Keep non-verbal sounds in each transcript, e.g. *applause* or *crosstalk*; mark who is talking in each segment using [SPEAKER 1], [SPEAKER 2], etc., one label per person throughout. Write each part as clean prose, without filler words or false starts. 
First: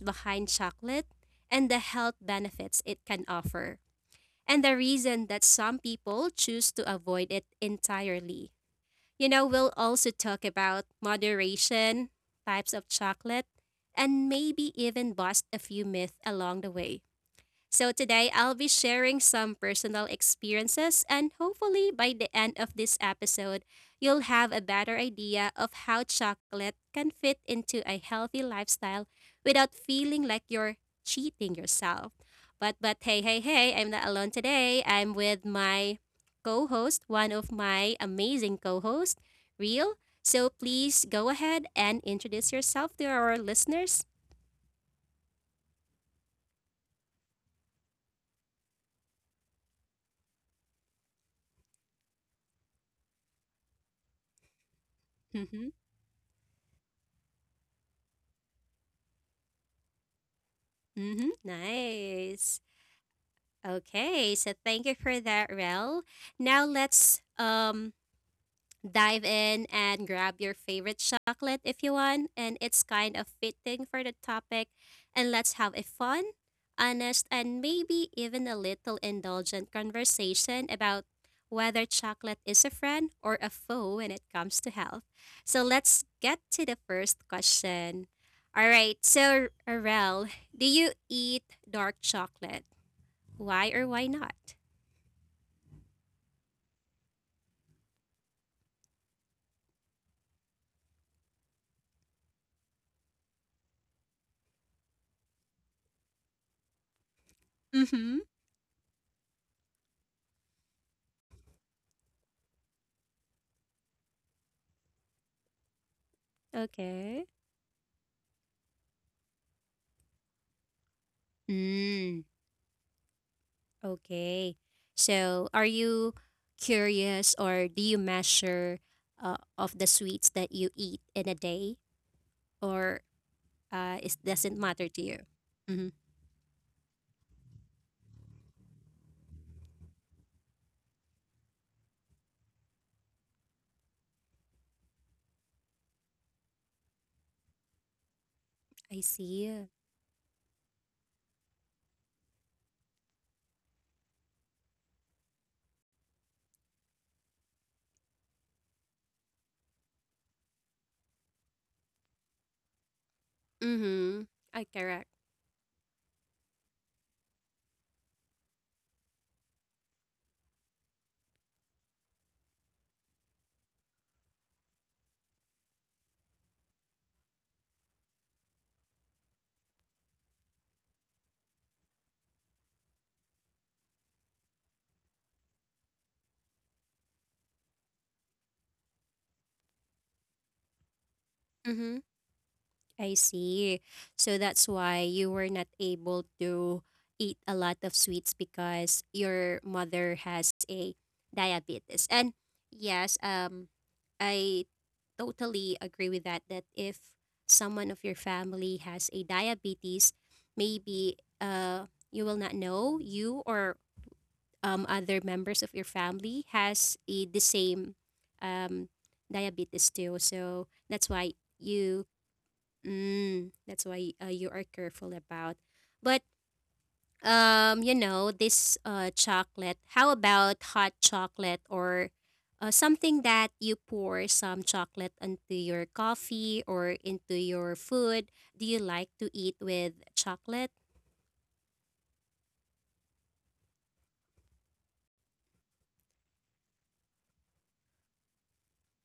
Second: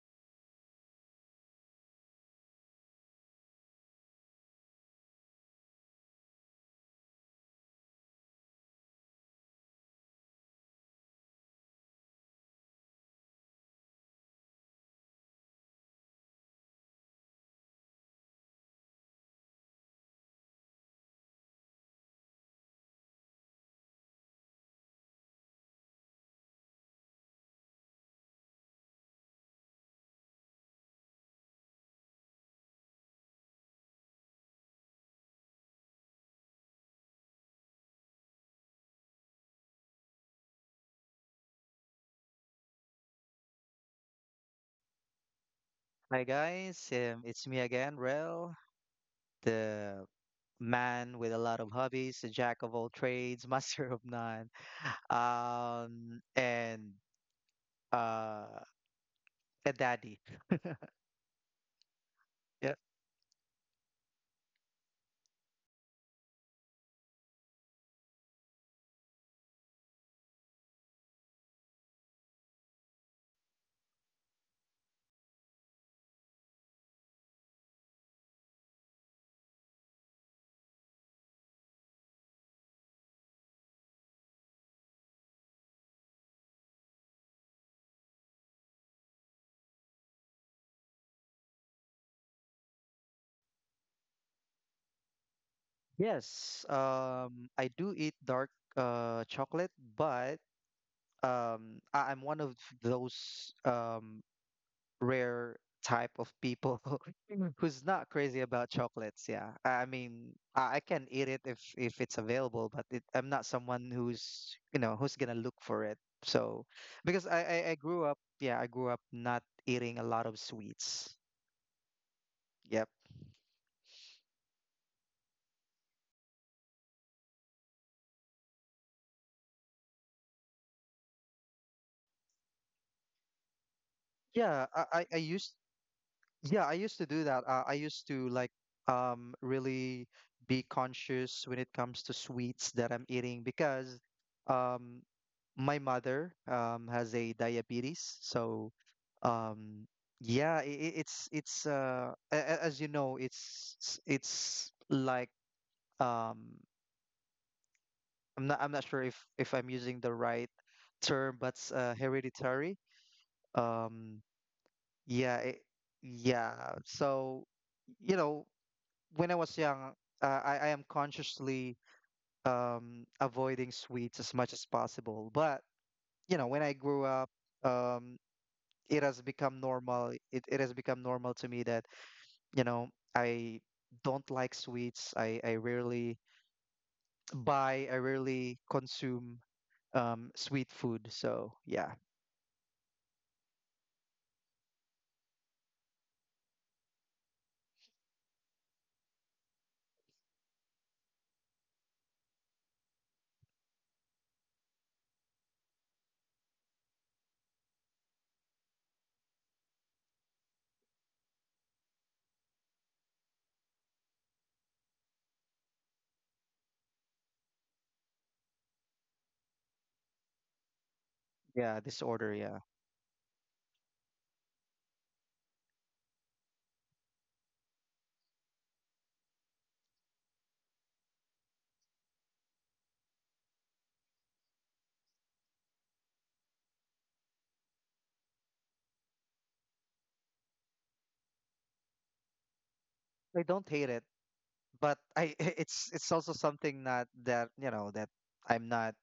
[SPEAKER 1] behind chocolate and the health benefits it can offer, and the reason that some people choose to avoid it entirely. You know, we'll also talk about moderation, types of chocolate, and maybe even bust a few myths along the way. So today I'll be sharing some personal experiences, and hopefully by the end of this episode, you'll have a better idea of how chocolate can fit into a healthy lifestyle without feeling like you're cheating yourself. But hey, I'm not alone today. I'm with my co-host, one of my amazing co-hosts, Real. So please go ahead and introduce yourself to our listeners.
[SPEAKER 2] Hi guys, it's me again, Rel, the man with a lot of hobbies, the jack of all trades, *laughs* master of none,
[SPEAKER 1] Mm-hmm.
[SPEAKER 2] and uh, a daddy.
[SPEAKER 1] Mm-hmm. Nice.
[SPEAKER 2] Yeah.
[SPEAKER 1] Okay, so thank you for that, Rel. Now let's dive in and grab your favorite chocolate if you want, and it's kind of fitting for the topic. And let's have a fun, honest, and maybe even a little indulgent conversation about whether chocolate is a friend or a foe when it comes to health. So let's get to the first question. All right, so Rel, do you eat dark chocolate? Why or why not?
[SPEAKER 2] Yes, I do eat dark chocolate, but I'm one of those. Rare type of people *laughs* who's not
[SPEAKER 1] Mhm.
[SPEAKER 2] crazy about chocolates. Yeah, I mean, I can eat it if it's available, but I'm not someone who's you know who's gonna look for it. So,
[SPEAKER 1] Okay.
[SPEAKER 2] because I grew up, yeah, I grew up not eating a lot of sweets.
[SPEAKER 1] Mm.
[SPEAKER 2] Yep.
[SPEAKER 1] Okay. So, are you curious, or do you measure of the sweets that you eat in a day, or it doesn't
[SPEAKER 2] Yeah,
[SPEAKER 1] matter to you?
[SPEAKER 2] I used
[SPEAKER 1] Mm-hmm.
[SPEAKER 2] yeah, I used to do that. I used to really be conscious when it comes to sweets that I'm eating because um my mother has a diabetes. So
[SPEAKER 1] I see.
[SPEAKER 2] um yeah, as you know, it's like um I'm not sure if I'm using the right term, but it's, hereditary.
[SPEAKER 1] Mm-hmm.
[SPEAKER 2] Um
[SPEAKER 1] I correct.
[SPEAKER 2] yeah, yeah. So you know when I was young, I am consciously avoiding sweets as much as possible. But, you know, when I grew up, um, it has become normal. It has become normal to me that, you know, I don't like sweets. I rarely buy, I rarely consume sweet food. So, yeah,
[SPEAKER 1] Mm-hmm. I see. So that's why you were not able to eat a lot of sweets, because your mother has a diabetes. And yes, I totally agree with that, that if someone of your family has a diabetes, maybe you will not know, you or other members of your family has a, the same um diabetes too. So that's why
[SPEAKER 2] yeah,
[SPEAKER 1] you…
[SPEAKER 2] disorder, yeah.
[SPEAKER 1] Mm, that's why you are careful about. But you know, this chocolate, how about hot chocolate, or something that you pour some chocolate into your coffee or into your food? Do you like to eat with chocolate?
[SPEAKER 2] I don't hate it, but I *laughs* it's also something not that, you know, that I'm not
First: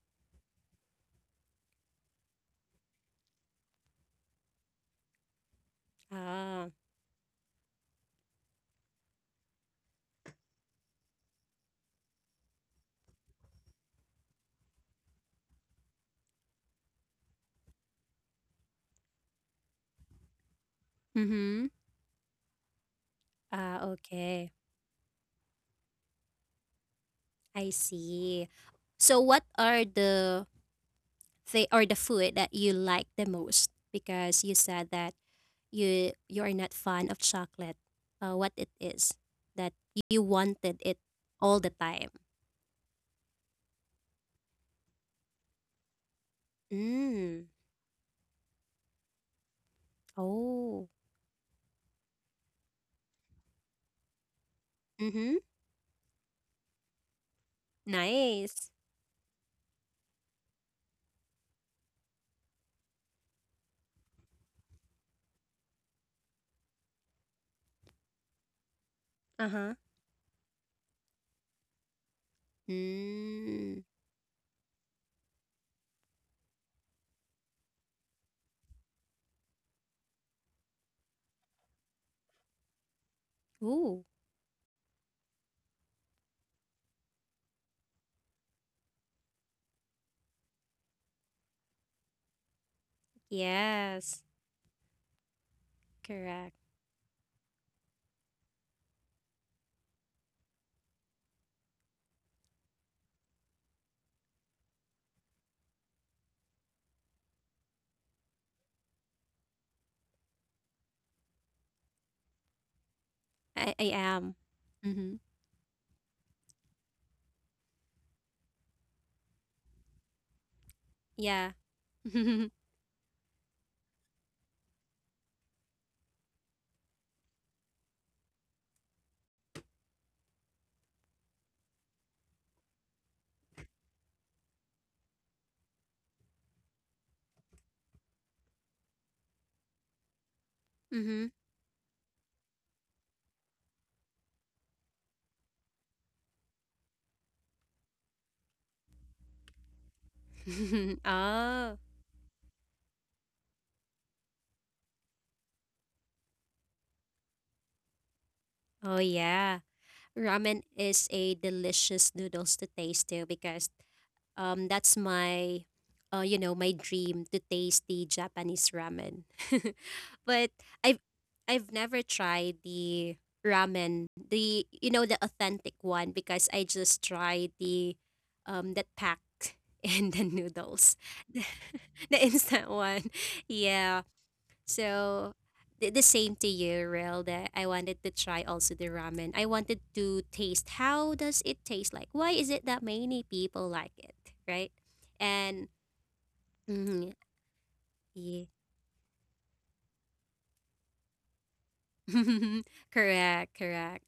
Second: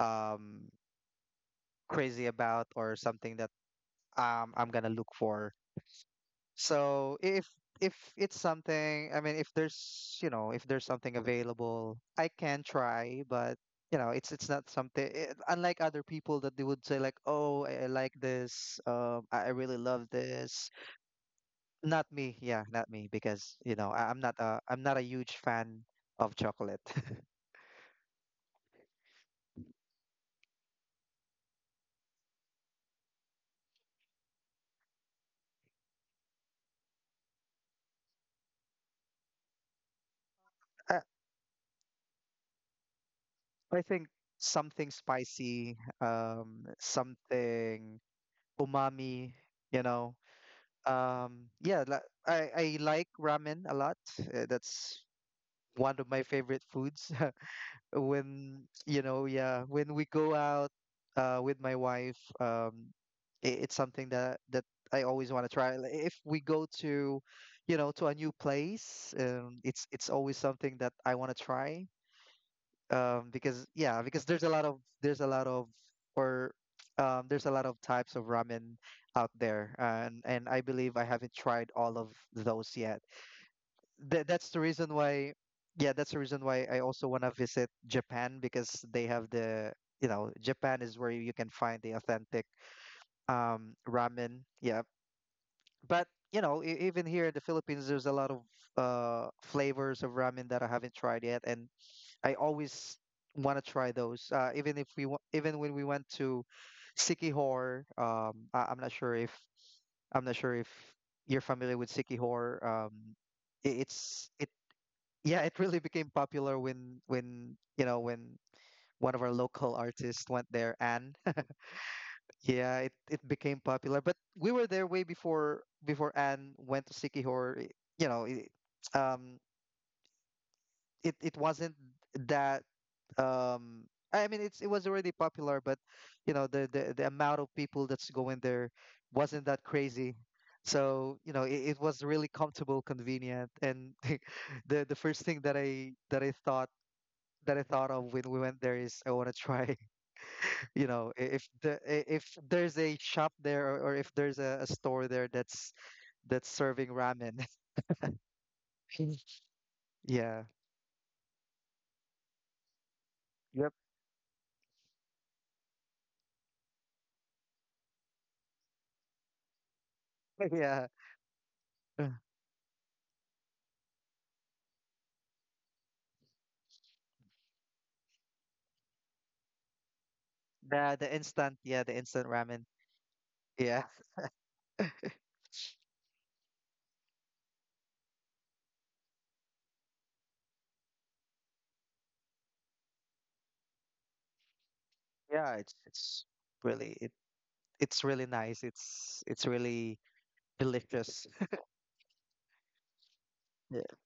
[SPEAKER 2] um crazy about or something that I'm gonna look for.
[SPEAKER 1] Ah.
[SPEAKER 2] So if it's something, I mean, if there's something available, I can try, but you know it's not unlike other people that they would say like, oh, I like this, I really love this.
[SPEAKER 1] Mm-hmm.
[SPEAKER 2] Not me, yeah, not me, because you
[SPEAKER 1] Ah,
[SPEAKER 2] know I'm not
[SPEAKER 1] okay.
[SPEAKER 2] a I'm not a huge fan of chocolate. *laughs*
[SPEAKER 1] I see. So what are the or the food that you like the most? Because you said that you are not fond of chocolate. What it is that you wanted it
[SPEAKER 2] I,
[SPEAKER 1] all the time.
[SPEAKER 2] I think something spicy,
[SPEAKER 1] Mm.
[SPEAKER 2] something umami, you know
[SPEAKER 1] Oh.
[SPEAKER 2] um yeah la- I like ramen a lot. That's
[SPEAKER 1] Mm-hmm.
[SPEAKER 2] one of my favorite foods. *laughs*
[SPEAKER 1] Nice.
[SPEAKER 2] When when we go out with my wife, it's something that I always want to try. Like, if we go to to a new place,
[SPEAKER 1] Uh-huh.
[SPEAKER 2] it's always something that I want to try. Because
[SPEAKER 1] Mm.
[SPEAKER 2] there's a lot of there's a lot of or there's a lot of types of ramen out there, and I believe I haven't tried all of those yet.
[SPEAKER 1] Ooh.
[SPEAKER 2] Th- that's the reason why, yeah, that's the reason why I also want to visit Japan because they have the you know Japan is where you can find the authentic
[SPEAKER 1] Yes.
[SPEAKER 2] ramen. Yeah, but you
[SPEAKER 1] Correct.
[SPEAKER 2] know even here in the Philippines, there's a lot of flavors of ramen that I haven't tried yet, and I always want to try those. Even if we wa- Even when we went to Sikihor, I'm not sure if you're familiar with Sikihor.
[SPEAKER 1] I
[SPEAKER 2] It, it's
[SPEAKER 1] am.
[SPEAKER 2] it
[SPEAKER 1] Mm-hmm.
[SPEAKER 2] yeah, It really *laughs* became popular when you know when one of our local artists went there, Anne. *laughs*
[SPEAKER 1] Yeah. *laughs* Mm-hmm.
[SPEAKER 2] Yeah, it became popular, but we were there way before Anne went to Sikihor. You know, um, it wasn't that. um it was already popular, but you know the amount of people that's going there wasn't that crazy, so you know it was really comfortable, convenient, and *laughs* the first thing that I thought of when we went there is I want to try. *laughs* You
[SPEAKER 1] *laughs*
[SPEAKER 2] know,
[SPEAKER 1] Oh.
[SPEAKER 2] if there's a shop there, or if there's a store there that's serving ramen.
[SPEAKER 1] Oh
[SPEAKER 2] *laughs*
[SPEAKER 1] yeah.
[SPEAKER 2] Yeah.
[SPEAKER 1] Ramen is a delicious noodles to taste too,
[SPEAKER 2] Yep.
[SPEAKER 1] because that's my, you know, my dream to taste the Japanese ramen. *laughs*
[SPEAKER 2] *laughs*
[SPEAKER 1] But
[SPEAKER 2] Yeah.
[SPEAKER 1] I've I've never
[SPEAKER 2] Uh,
[SPEAKER 1] tried the ramen, the you know the authentic one, because I just tried the that pack *laughs* and the noodles,
[SPEAKER 2] the the
[SPEAKER 1] *laughs* the,
[SPEAKER 2] instant yeah the instant ramen.
[SPEAKER 1] instant one.
[SPEAKER 2] Yeah.
[SPEAKER 1] Yeah, so the same to you, Rel, that I wanted to try also the ramen. I wanted to taste how does it taste like? Why is it that many people like it, right?
[SPEAKER 2] Yeah,
[SPEAKER 1] And
[SPEAKER 2] really
[SPEAKER 1] mhm,
[SPEAKER 2] it it's really
[SPEAKER 1] yeah.
[SPEAKER 2] nice. It's really delicious.
[SPEAKER 1] *laughs* Correct,
[SPEAKER 2] Yeah,
[SPEAKER 1] correct.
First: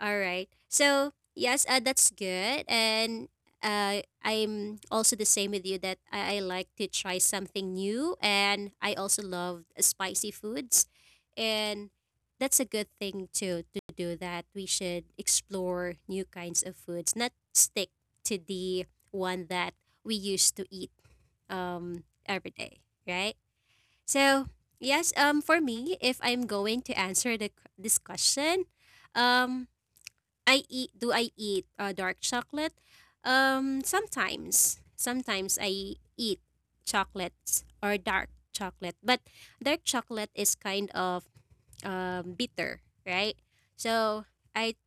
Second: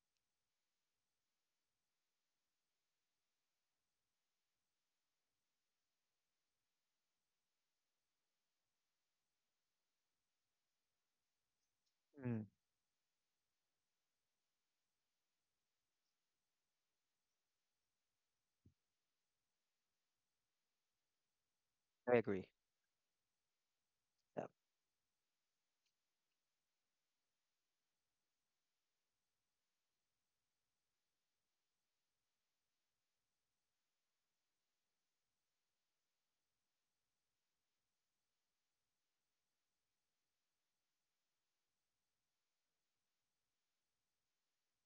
[SPEAKER 1] All right. So yes, that's good, and I'm also the same with you, that I like to try something new, and I also love spicy foods, and
[SPEAKER 2] mm,
[SPEAKER 1] that's a good thing to do. That we should explore new kinds of foods, not stick to the one that we used to eat
[SPEAKER 2] I
[SPEAKER 1] every
[SPEAKER 2] agree.
[SPEAKER 1] day, right? So
[SPEAKER 2] Yeah,
[SPEAKER 1] yes, for me, if I'm going to answer the this question, um. I eat, do I eat dark chocolate? Um, sometimes. Sometimes I eat chocolates or dark chocolate. But dark chocolate is kind of bitter, right? So I,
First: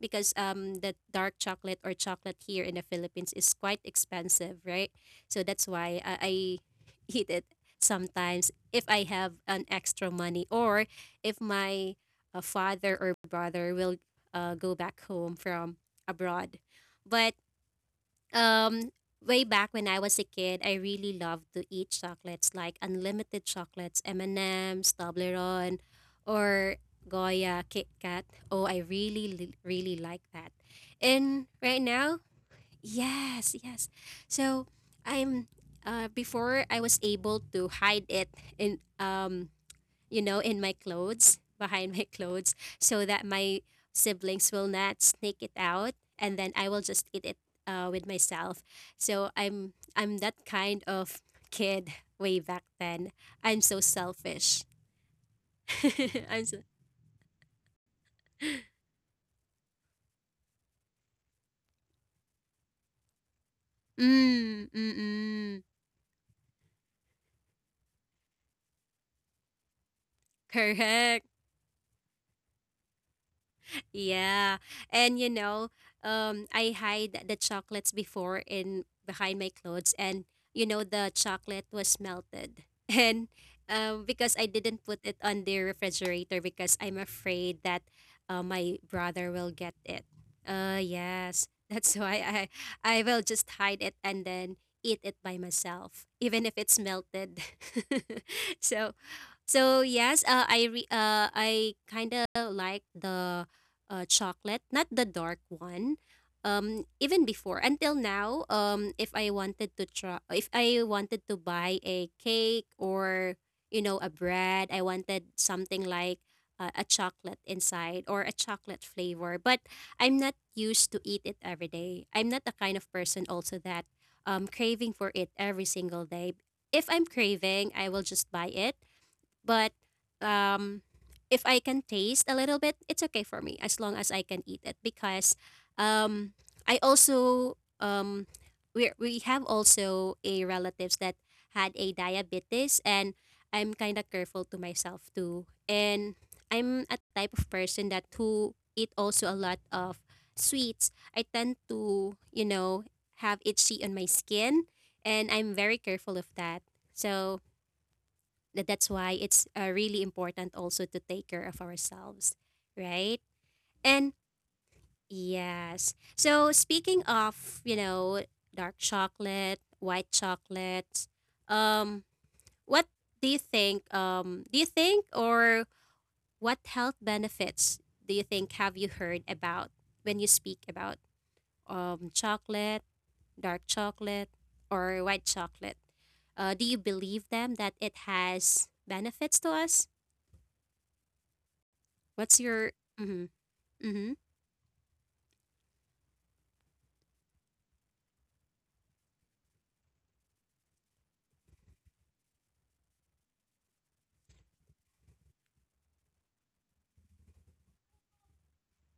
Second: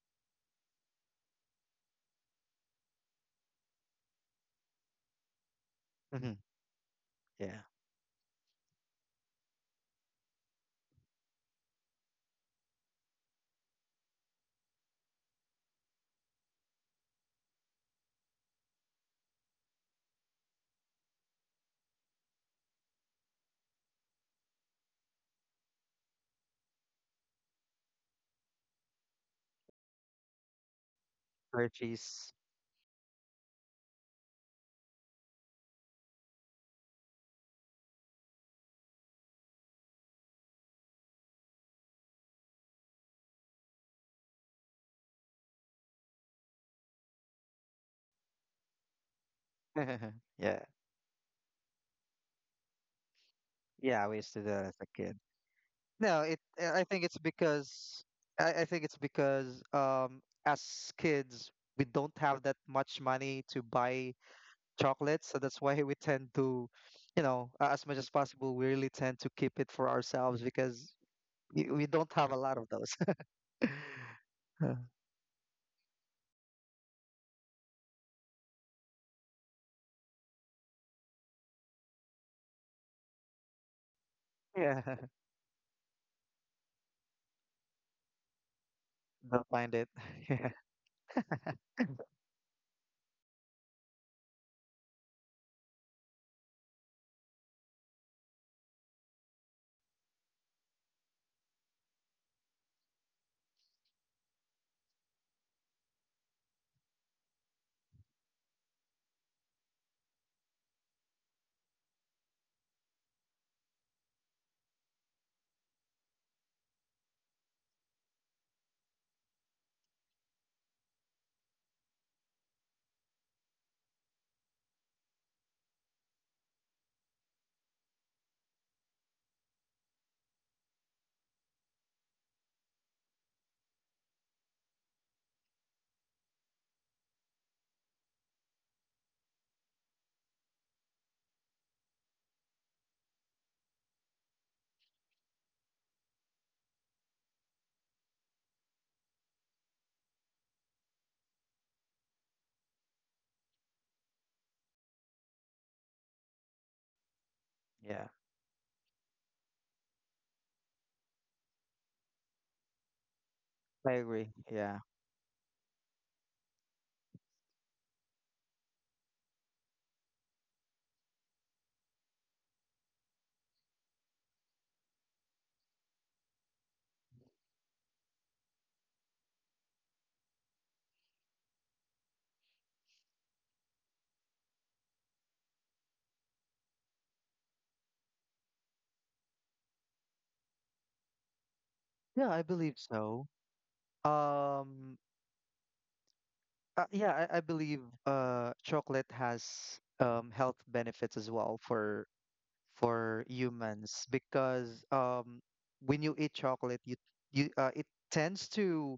[SPEAKER 1] because the dark chocolate or chocolate here in the Philippines is quite expensive, right? So that's why I
[SPEAKER 2] hmm,
[SPEAKER 1] *laughs* eat it
[SPEAKER 2] yeah,
[SPEAKER 1] sometimes, if I have an extra money, or if my father or brother will go back home from abroad. But um way back when I was a kid, I really loved to eat chocolates like unlimited chocolates, M&M's, Toblerone, or Goya, Kit Kat. Oh, I really like that. And right now,
[SPEAKER 2] Hershey's.
[SPEAKER 1] yes, yes. So I'm, before, I was able to hide it in, you know, in my clothes, behind my clothes, so that my siblings will not sneak it out, and then I will just eat it with myself. So I'm
[SPEAKER 2] *laughs*
[SPEAKER 1] I'm that
[SPEAKER 2] Yeah,
[SPEAKER 1] kind of kid way back then. I'm so
[SPEAKER 2] yeah, I used to do that
[SPEAKER 1] selfish.
[SPEAKER 2] as a kid. No,
[SPEAKER 1] *laughs*
[SPEAKER 2] it.
[SPEAKER 1] I'm so
[SPEAKER 2] I think it's because I think it's because as kids we don't have that much money to buy
[SPEAKER 1] mm mm
[SPEAKER 2] chocolates, so
[SPEAKER 1] mm.
[SPEAKER 2] that's why *laughs* we tend to, you know, as much as possible, we really tend to keep it for ourselves because
[SPEAKER 1] Correct.
[SPEAKER 2] we don't have a lot of those.
[SPEAKER 1] Yeah.
[SPEAKER 2] *laughs*
[SPEAKER 1] And you know, I hide the chocolates before in behind my clothes, and you know the chocolate was melted. *laughs* And because I
[SPEAKER 2] Yeah.
[SPEAKER 1] didn't
[SPEAKER 2] *laughs*
[SPEAKER 1] put it on the refrigerator, because I'm afraid that my brother
[SPEAKER 2] They'll
[SPEAKER 1] will get
[SPEAKER 2] find it. *laughs*
[SPEAKER 1] it.
[SPEAKER 2] Yeah.
[SPEAKER 1] Yes. *laughs* That's why I will just hide it and then eat it by myself even if it's melted. *laughs* So so yes, I kind of like the chocolate, not the dark one. Even before until now, if I wanted to try, if I wanted to buy a cake or you know a bread, I wanted something like a chocolate inside or a chocolate flavor. But I'm not used to eat it every day. I'm not the kind of person also that craving for it every single day. If I'm craving, I will just buy it, but um, if I can taste a little bit, it's okay for me as long as I can eat it, because um, I also we have also a relatives that had a diabetes, and I'm kind of careful to myself too. And I'm a type of person that who eat also a lot of sweets. I tend to, you know, have itchy on my skin, and I'm very careful of that. So
[SPEAKER 2] Yeah.
[SPEAKER 1] that's why it's really important also to take care of ourselves, right?
[SPEAKER 2] I
[SPEAKER 1] And
[SPEAKER 2] agree. Yeah,
[SPEAKER 1] yes. So speaking of, you know, dark chocolate, white chocolate, um what do you think, do you think, or what health benefits do you think, have you heard about when you speak about chocolate, dark chocolate, or white chocolate? Do you believe them that it has benefits to us?
[SPEAKER 2] yeah,
[SPEAKER 1] What's
[SPEAKER 2] I
[SPEAKER 1] your
[SPEAKER 2] believe so.
[SPEAKER 1] mhm, mhm,
[SPEAKER 2] Um, I believe chocolate has health benefits as well for humans because when you eat chocolate, you it tends to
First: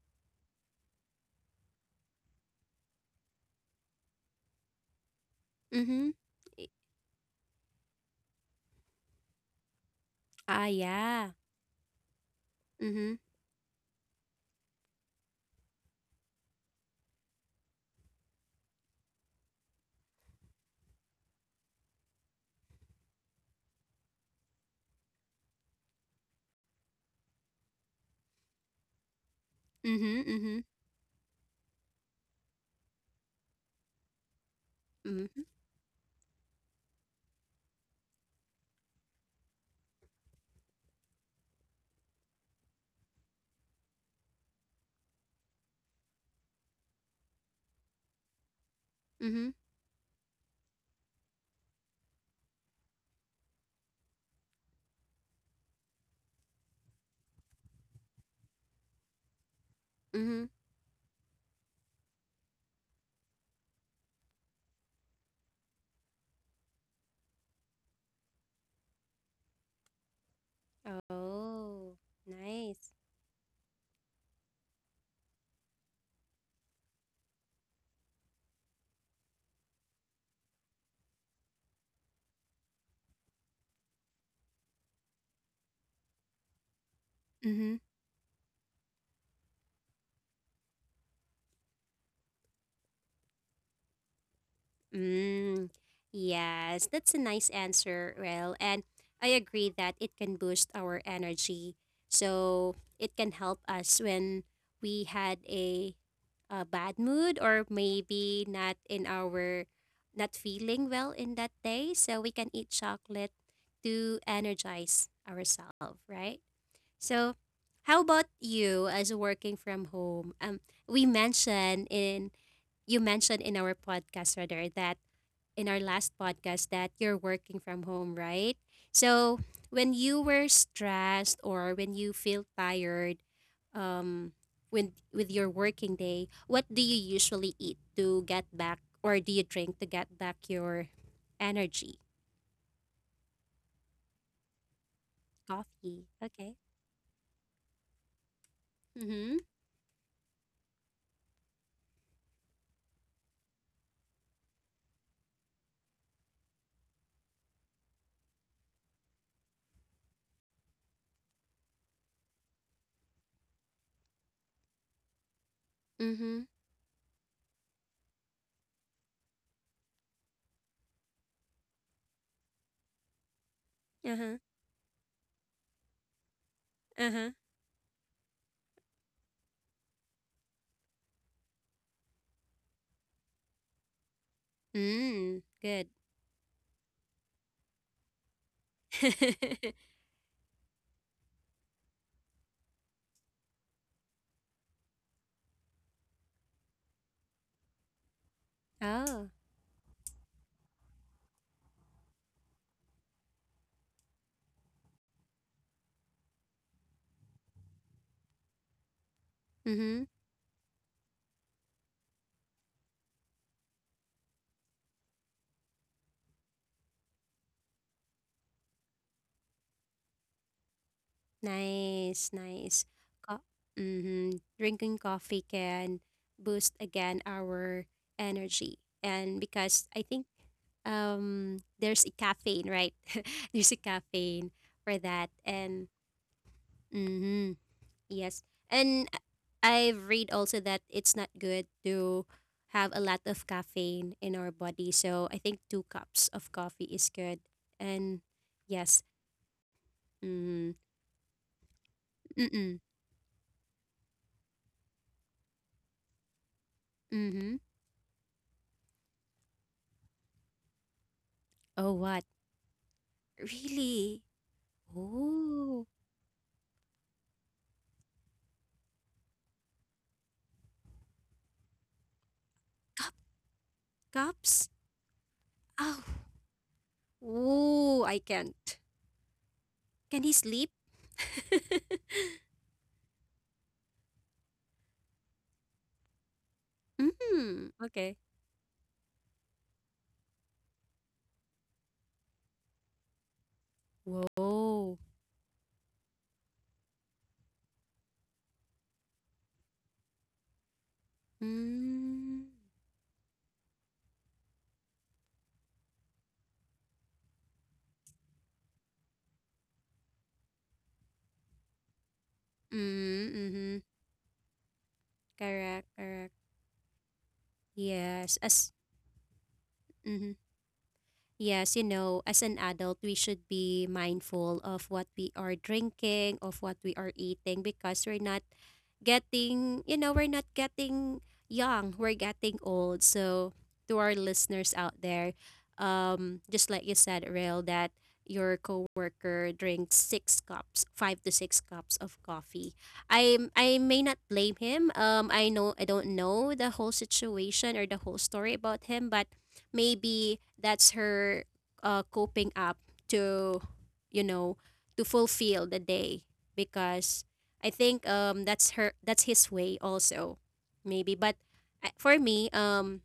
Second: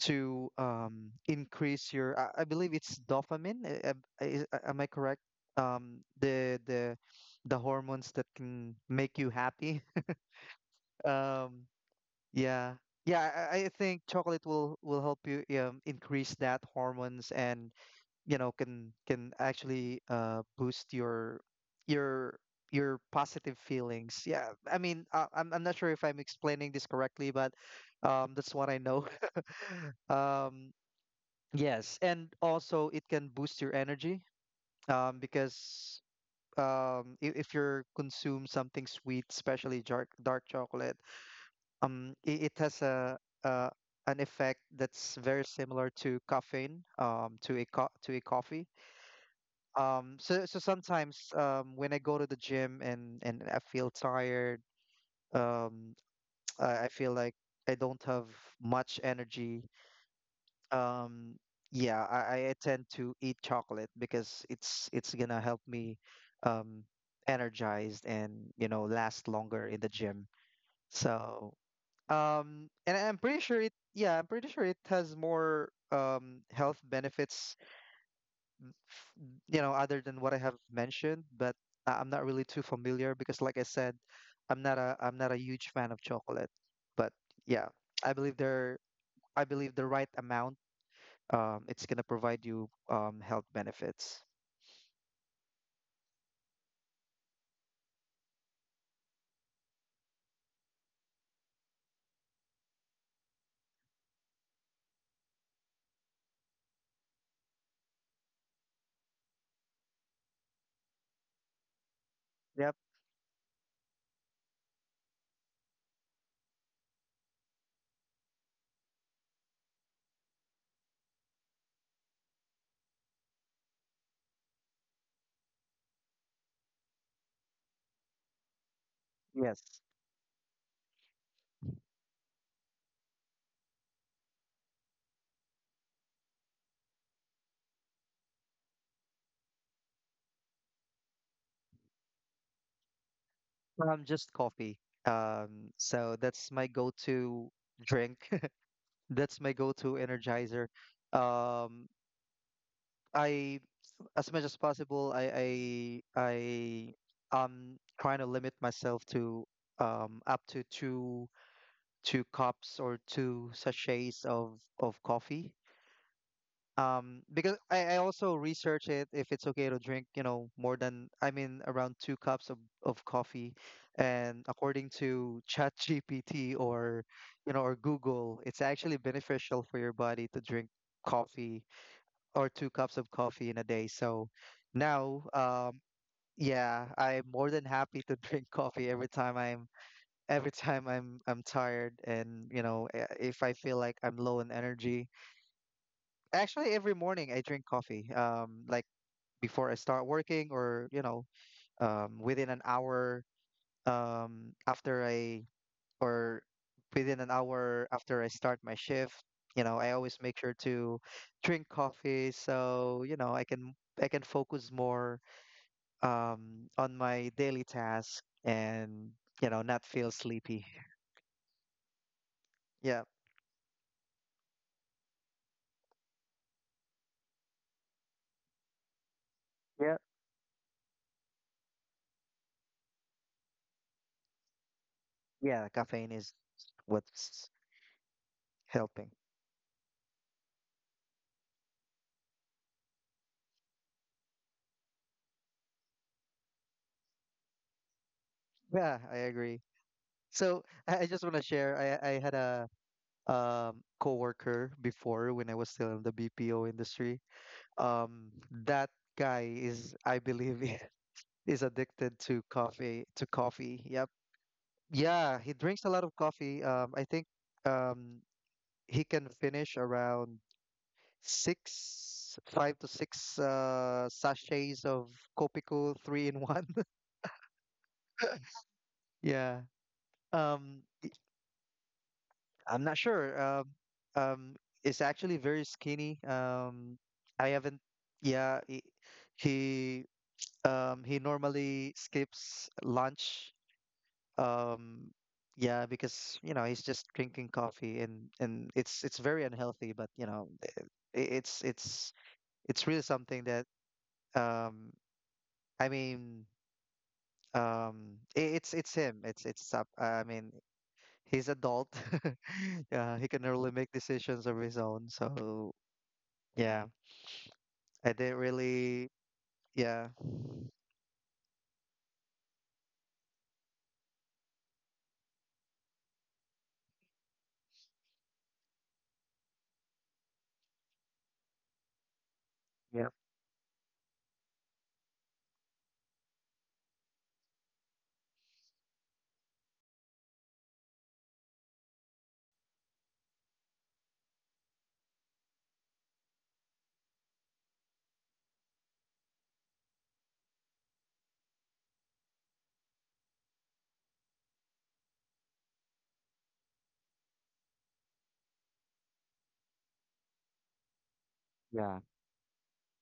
[SPEAKER 2] to um, increase your. I believe it's dopamine. Am I correct? Um,
[SPEAKER 1] mhm,
[SPEAKER 2] the
[SPEAKER 1] e
[SPEAKER 2] the the hormones that can make you happy.
[SPEAKER 1] ah,
[SPEAKER 2] *laughs*
[SPEAKER 1] yeah,
[SPEAKER 2] Um, Yeah.
[SPEAKER 1] mhm,
[SPEAKER 2] Yeah, I think chocolate will help you increase that hormones, and you know can actually boost your your positive feelings. Yeah, I mean, I'm not sure if I'm explaining this correctly, but that's what I know. *laughs*
[SPEAKER 1] mhm, mhm,
[SPEAKER 2] Um yes, and also it can boost your energy
[SPEAKER 1] mhm,
[SPEAKER 2] because if you're consume something sweet, especially dark chocolate. It has a an effect that's very similar to caffeine, to a coffee.
[SPEAKER 1] mhm,
[SPEAKER 2] So sometimes when I go to the gym, and I feel tired. um *tsk* I feel like I don't have much energy.
[SPEAKER 1] mhm.
[SPEAKER 2] um yeah I tend to eat chocolate because it's gonna help me um energized, and you know last longer in the gym, so
[SPEAKER 1] Oh, nice.
[SPEAKER 2] And I'm pretty sure it, yeah, I'm pretty sure it has more health benefits, f- you know, other than what I have mentioned, but I'm not really too familiar because like I said, I'm not a huge fan of chocolate. But yeah,
[SPEAKER 1] Mhm.
[SPEAKER 2] I believe there I believe the right amount, it's gonna provide you health benefits.
[SPEAKER 1] Mm, yes, that's a nice answer, Rel. And I agree that it can boost our energy. So it can help us when we had a bad mood, or maybe not in our, not feeling well in that day. So we can eat
[SPEAKER 2] Yep,
[SPEAKER 1] chocolate to energize ourselves, right? So how about you as working from home? We mentioned in, you mentioned in our podcast rather, that in our last podcast that you're working from home, right? So
[SPEAKER 2] yes.
[SPEAKER 1] when you were stressed or when you feel tired, um, with your working day, what do you usually eat to get back, or do you drink to get back your energy?
[SPEAKER 2] Just coffee.
[SPEAKER 1] Coffee.
[SPEAKER 2] So that's
[SPEAKER 1] Okay.
[SPEAKER 2] my go-to drink. *laughs*
[SPEAKER 1] Mhm.
[SPEAKER 2] That's my go-to energizer. Um, I As much as possible, I am trying to limit myself to up to two cups or two sachets of coffee.
[SPEAKER 1] Mhm.
[SPEAKER 2] Because I also research it if it's okay to drink, you know, more than I mean around two cups of coffee.
[SPEAKER 1] Uh huh.
[SPEAKER 2] And according to ChatGPT, or
[SPEAKER 1] Uh huh.
[SPEAKER 2] you know, or Google, it's actually beneficial for your body to drink coffee or two cups of coffee in a day. So now,
[SPEAKER 1] Mm. Good.
[SPEAKER 2] yeah, I'm more than happy to *laughs* drink coffee
[SPEAKER 1] *laughs*
[SPEAKER 2] every time I'm tired, and you know if I feel like I'm low in energy. Actually, every morning I drink coffee. Like
[SPEAKER 1] Oh.
[SPEAKER 2] before I start working, or you know, um, within an hour um after I or within an hour after I start my shift. You know, I
[SPEAKER 1] Mhm.
[SPEAKER 2] always make sure to drink coffee so, you know, I can focus more on my daily task, and, you know, not feel sleepy.
[SPEAKER 1] Nice, nice.
[SPEAKER 2] Yeah.
[SPEAKER 1] Co- mhm. Drinking coffee can boost again our energy. And because
[SPEAKER 2] Yeah.
[SPEAKER 1] I think there's a caffeine, right? *laughs* There's a caffeine for that.
[SPEAKER 2] Yeah,
[SPEAKER 1] And
[SPEAKER 2] caffeine is what's
[SPEAKER 1] mhm, yes. And
[SPEAKER 2] helping.
[SPEAKER 1] I've read also that it's not good to have a lot of caffeine in our body. So I think two cups of coffee is good. And
[SPEAKER 2] Yeah,
[SPEAKER 1] yes.
[SPEAKER 2] I agree. So,
[SPEAKER 1] Mm-hmm.
[SPEAKER 2] I just want to share. I had a
[SPEAKER 1] Mm-hmm.
[SPEAKER 2] coworker before when I was still in the BPO industry.
[SPEAKER 1] Mm-hmm.
[SPEAKER 2] Um, that guy is, I believe, *laughs* is
[SPEAKER 1] Oh,
[SPEAKER 2] addicted
[SPEAKER 1] what?
[SPEAKER 2] to coffee. To coffee. Yep.
[SPEAKER 1] Really?
[SPEAKER 2] Yeah, he drinks
[SPEAKER 1] Oh,
[SPEAKER 2] a lot of coffee. I think um, he can finish around five to
[SPEAKER 1] cup
[SPEAKER 2] six
[SPEAKER 1] cups?
[SPEAKER 2] sachets of Kopiko
[SPEAKER 1] Oh,
[SPEAKER 2] three in one. *laughs*
[SPEAKER 1] oh, I can't.
[SPEAKER 2] Yeah.
[SPEAKER 1] Can he sleep?
[SPEAKER 2] Um,
[SPEAKER 1] *laughs*
[SPEAKER 2] I'm not sure. Um, it's actually very skinny. I
[SPEAKER 1] Mm,
[SPEAKER 2] haven't.
[SPEAKER 1] okay.
[SPEAKER 2] Yeah, he, he normally skips lunch.
[SPEAKER 1] Whoa.
[SPEAKER 2] Um, yeah, because you know he's just drinking coffee, and it's very unhealthy, but you know it's it's
[SPEAKER 1] Mm,
[SPEAKER 2] it's really something that um I mean it's him. It's up. I mean he's adult. *laughs*
[SPEAKER 1] mm,
[SPEAKER 2] Yeah, he can really
[SPEAKER 1] mm-hmm.
[SPEAKER 2] make decisions of his own. So
[SPEAKER 1] Correct, correct.
[SPEAKER 2] yeah, I didn't
[SPEAKER 1] Yes, as,
[SPEAKER 2] really. Yeah.
[SPEAKER 1] mm-hmm. Yes, you know, as an adult, we should be mindful of what we are drinking, of what we are eating, because we're not getting, you know, we're not getting young, we're getting old.
[SPEAKER 2] Yeah.
[SPEAKER 1] So, to our listeners out there, just like you said, Rail, that your coworker drinks six cups, five to six cups of coffee. I may not blame him. I know I don't know the whole situation or the whole story about him, but maybe that's her coping up to you know to fulfill the day because I think that's his way also maybe. But I-
[SPEAKER 2] Yeah.
[SPEAKER 1] for me um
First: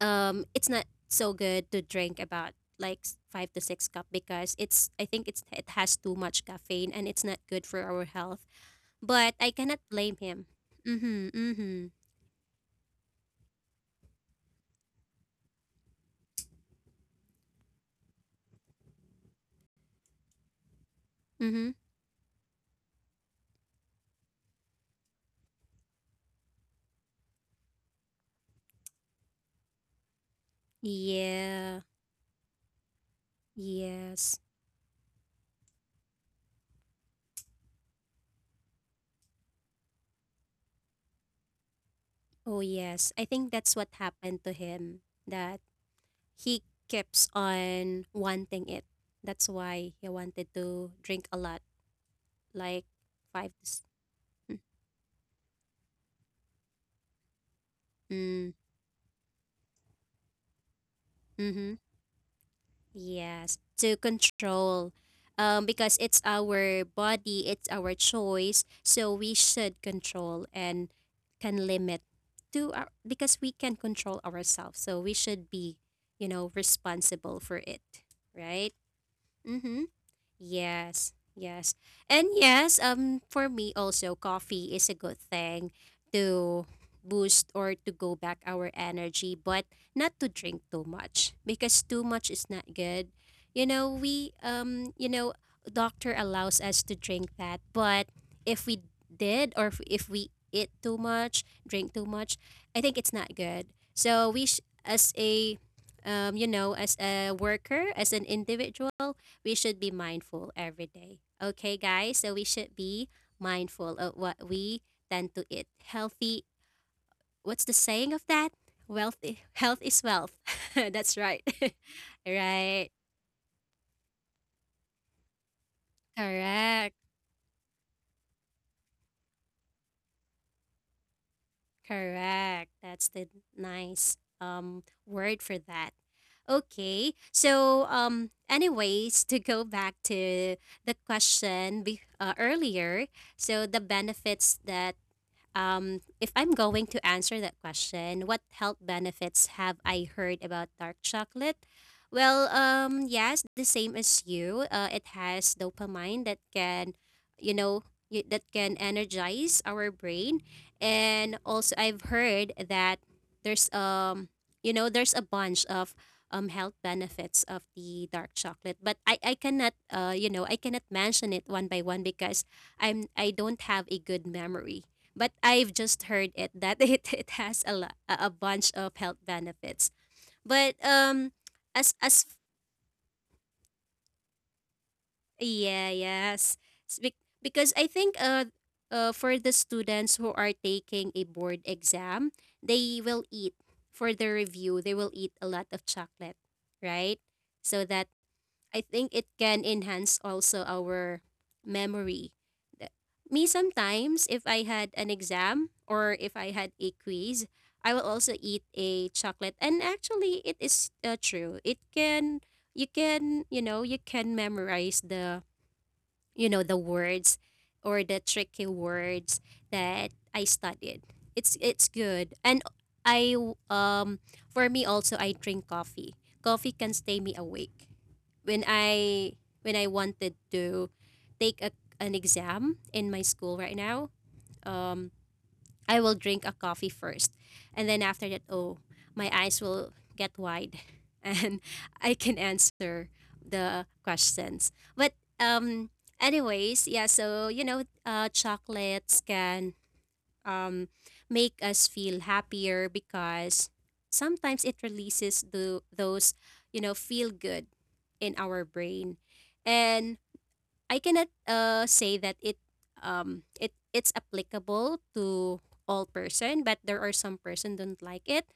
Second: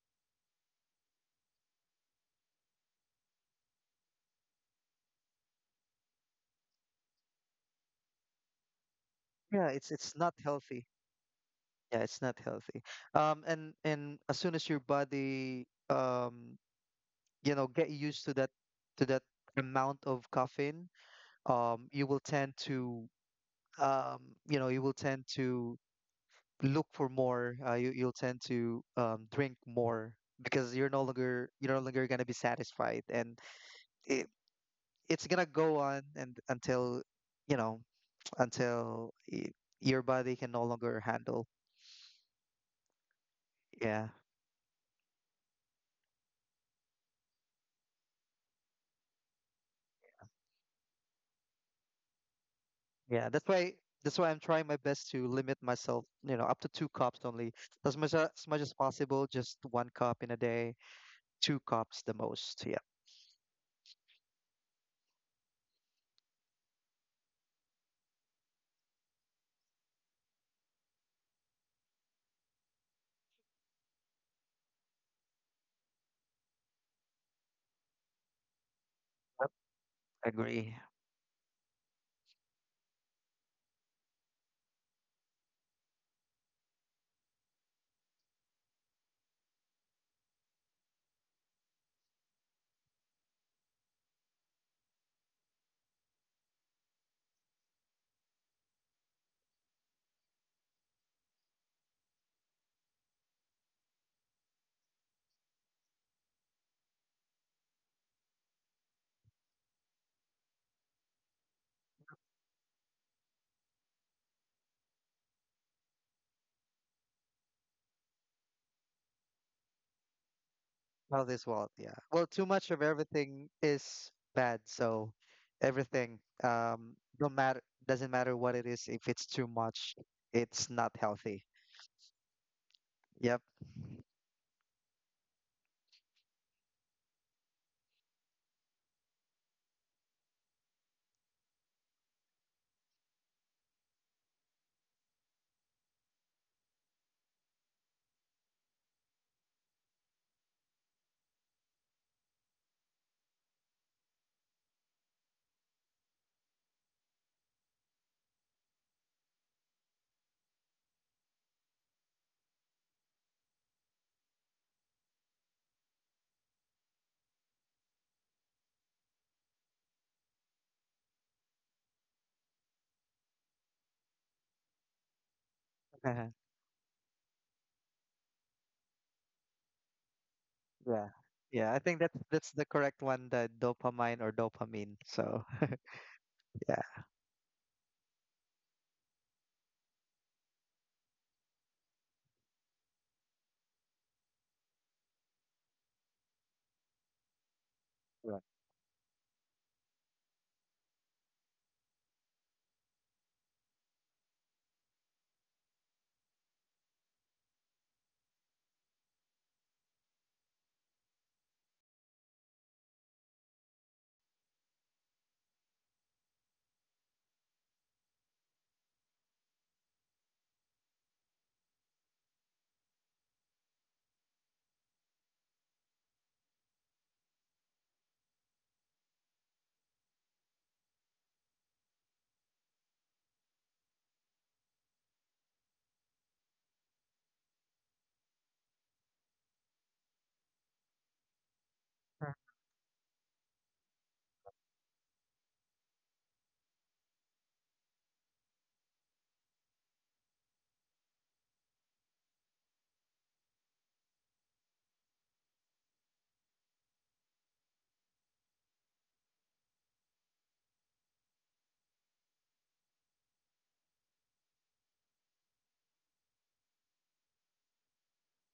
[SPEAKER 1] um it's not so good to drink about like 5 to 6 cup because it's I think it's it has too much caffeine and it's not good for our health, but I
[SPEAKER 2] Yeah,
[SPEAKER 1] cannot
[SPEAKER 2] it's
[SPEAKER 1] blame
[SPEAKER 2] not
[SPEAKER 1] him.
[SPEAKER 2] healthy.
[SPEAKER 1] Mhm. Mhm.
[SPEAKER 2] Yeah, it's not healthy. And as soon as your body you know get used to that amount of caffeine.
[SPEAKER 1] Mhm.
[SPEAKER 2] You will tend to um you know you will tend to look for more. You'll tend to drink more because you're no
[SPEAKER 1] Yeah.
[SPEAKER 2] longer going to be satisfied, and it,
[SPEAKER 1] Yes.
[SPEAKER 2] it's going to go on and until you know until y- your body can no longer handle.
[SPEAKER 1] Oh, yes. I think that's what
[SPEAKER 2] Yeah.
[SPEAKER 1] happened to him, that he keeps on wanting it. That's why he wanted to drink a lot, like
[SPEAKER 2] Yeah, that's
[SPEAKER 1] five.
[SPEAKER 2] why that's why I'm trying my best to limit myself, you know, up to two cups only. As
[SPEAKER 1] Mm,
[SPEAKER 2] much as possible, just one cup in a day, two
[SPEAKER 1] mm-hmm.
[SPEAKER 2] cups the most. Yeah.
[SPEAKER 1] Yes, to control. Because it's our body, it's our choice, so we should control and can limit to our, because we can control ourselves, so we should be, you know, responsible for it, right?
[SPEAKER 2] Yep.
[SPEAKER 1] Mm-hmm.
[SPEAKER 2] Agree.
[SPEAKER 1] Yes, yes. And yes, for me also coffee is a good thing to boost or to go back our energy, but not to drink too much because too much is not good. You know, we doctor allows us to drink that, but if we did, or if we eat too much, drink too much, I think it's not good. So as a as a worker, as an individual, we should be mindful every day. Okay, guys? So we should be mindful of what we tend to eat. Healthy, what's the saying of that? Wealthy, health is wealth. *laughs* That's
[SPEAKER 2] Well,
[SPEAKER 1] right.
[SPEAKER 2] this world,
[SPEAKER 1] *laughs*
[SPEAKER 2] yeah. Well, too much of
[SPEAKER 1] Right.
[SPEAKER 2] everything is bad, so everything
[SPEAKER 1] Correct.
[SPEAKER 2] don't matter doesn't matter what it is. If it's too much, it's not healthy.
[SPEAKER 1] Correct. That's the
[SPEAKER 2] Yep.
[SPEAKER 1] nice word for that. Okay. So anyways, to go back to the question earlier, so the benefits that if I'm going to answer that question, what health benefits have I heard about dark chocolate? Well, yes, the same as you. It has dopamine that can, you know, that can energize our brain, and also I've heard that there's you know, there's a bunch of health benefits of the dark chocolate, but I cannot you know I cannot mention it one by one because I don't have a good memory, but I've just heard it
[SPEAKER 2] *laughs*
[SPEAKER 1] that *laughs* it has a lot, a bunch of health benefits. But
[SPEAKER 2] Yeah. Yeah, I think that's
[SPEAKER 1] as
[SPEAKER 2] that's the correct one, the dopamine or dopamine. So,
[SPEAKER 1] yeah yes,
[SPEAKER 2] *laughs* yeah.
[SPEAKER 1] Because I think for the students who are taking a board exam, they will eat for the review. They will eat a lot of chocolate, right? So that
[SPEAKER 2] Right.
[SPEAKER 1] I think it can enhance also our memory. Th- Me sometimes, if I had an exam or if I had a quiz, I will also eat a chocolate. And actually, it is true. It can, you know, you can memorize the the words or the tricky words that I studied. It's good. And I um for me also I drink coffee. Coffee can stay me awake. When I when I wanted to take an exam in my school right now, um I will drink a coffee first. And then after that, oh, my eyes will get wide *laughs* and I can answer the questions. But um anyways, yeah, so you know, chocolates can um make us feel happier because sometimes it releases the those, you know, feel good in our brain. And I cannot say that it it's applicable to all person, but there are some person don't like it,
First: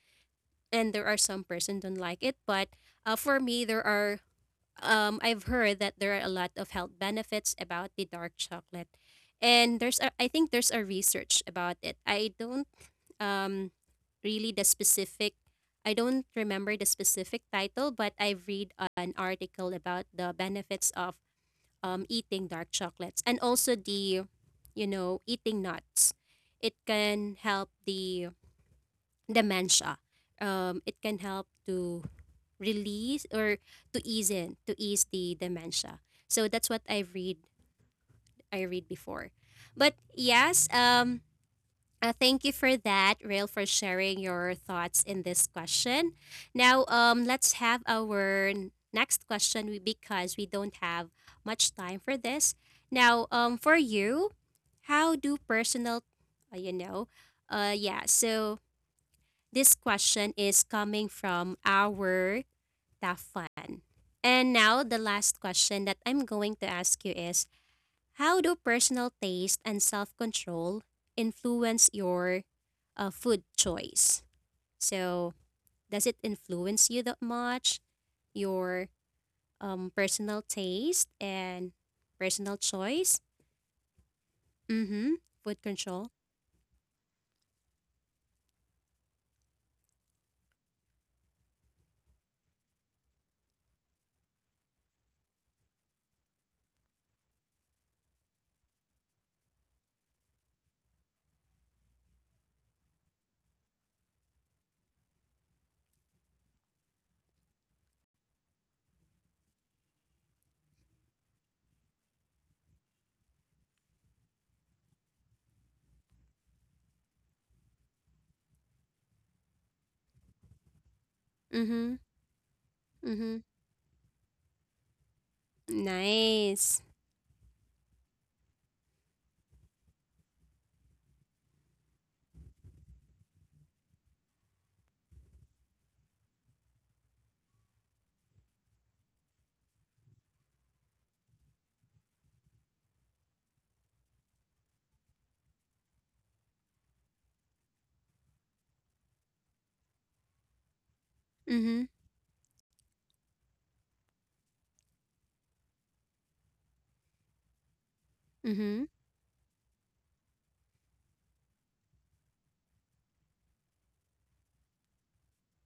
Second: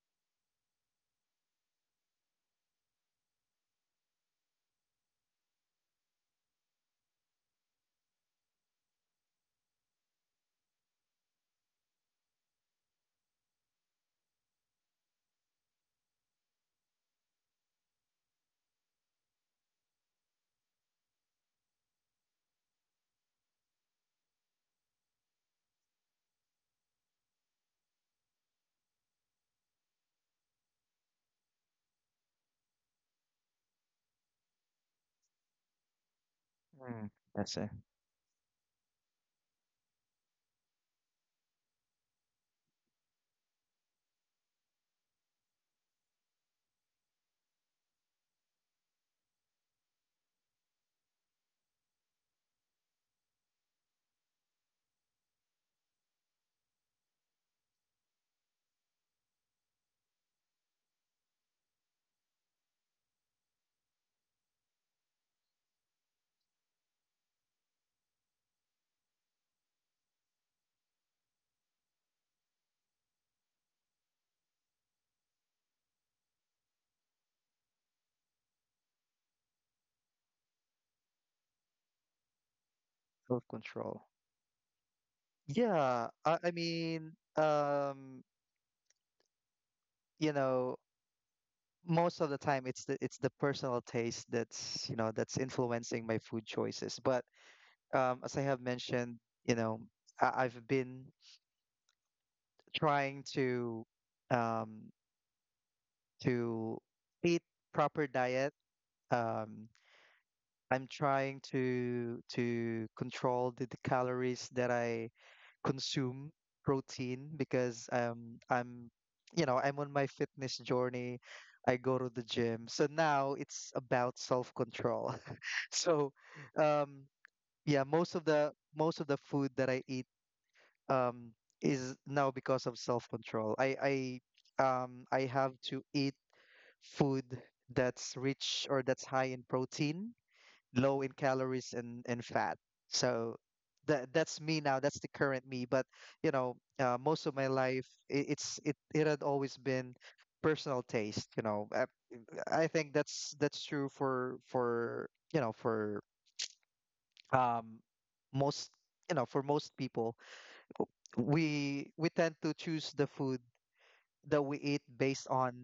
[SPEAKER 1] and there are some person don't like it. But for me, there are I've heard that there are a lot of health benefits about the dark chocolate, and there's a, I think there's a research about it. I don't um really the specific, I don't remember the specific title, but I've read an article about the benefits of eating dark chocolates and also the eating nuts. It can help the dementia. It can help to release or to ease the dementia. So that's what I
[SPEAKER 2] Mm,
[SPEAKER 1] read.
[SPEAKER 2] that's it.
[SPEAKER 1] I read before. But yes, thank you for that, Rail, for sharing your thoughts in this question. Now, let's have our next question because we don't have much time for this. Now, for you, how do personal, uh, you know, yeah, so this question is coming from our Tafan. And now, the last question that I'm going to ask you is, how do personal taste and self control influence your food choice? So, does it influence you that much, your personal taste and personal choice?
[SPEAKER 2] Self-control.
[SPEAKER 1] Mm hmm. Food
[SPEAKER 2] Yeah,
[SPEAKER 1] control.
[SPEAKER 2] I, I mean, um, you know, most of the time it's the personal taste that's, you know, that's influencing my food choices. But as I have mentioned, you know, I've been trying to um, to eat proper diet. Um, I'm trying to control the calories that I consume protein because I'm you know I'm on my fitness journey.
[SPEAKER 1] Mm
[SPEAKER 2] I
[SPEAKER 1] hmm.
[SPEAKER 2] go to the gym. So
[SPEAKER 1] Mm hmm.
[SPEAKER 2] now it's about self-control. *laughs* So
[SPEAKER 1] Nice.
[SPEAKER 2] um yeah, most of the food that I eat um is now because of self-control. I I have to eat food that's rich or that's high in protein, low in calories and, fat. So that's me now. That's the current me. But you know, most of my life, it, it's it it had always been personal taste. You know,
[SPEAKER 1] Mm
[SPEAKER 2] I think that's true for you know for um
[SPEAKER 1] hmm.
[SPEAKER 2] most
[SPEAKER 1] Mm
[SPEAKER 2] you know for most people. We tend to choose the food that we eat based on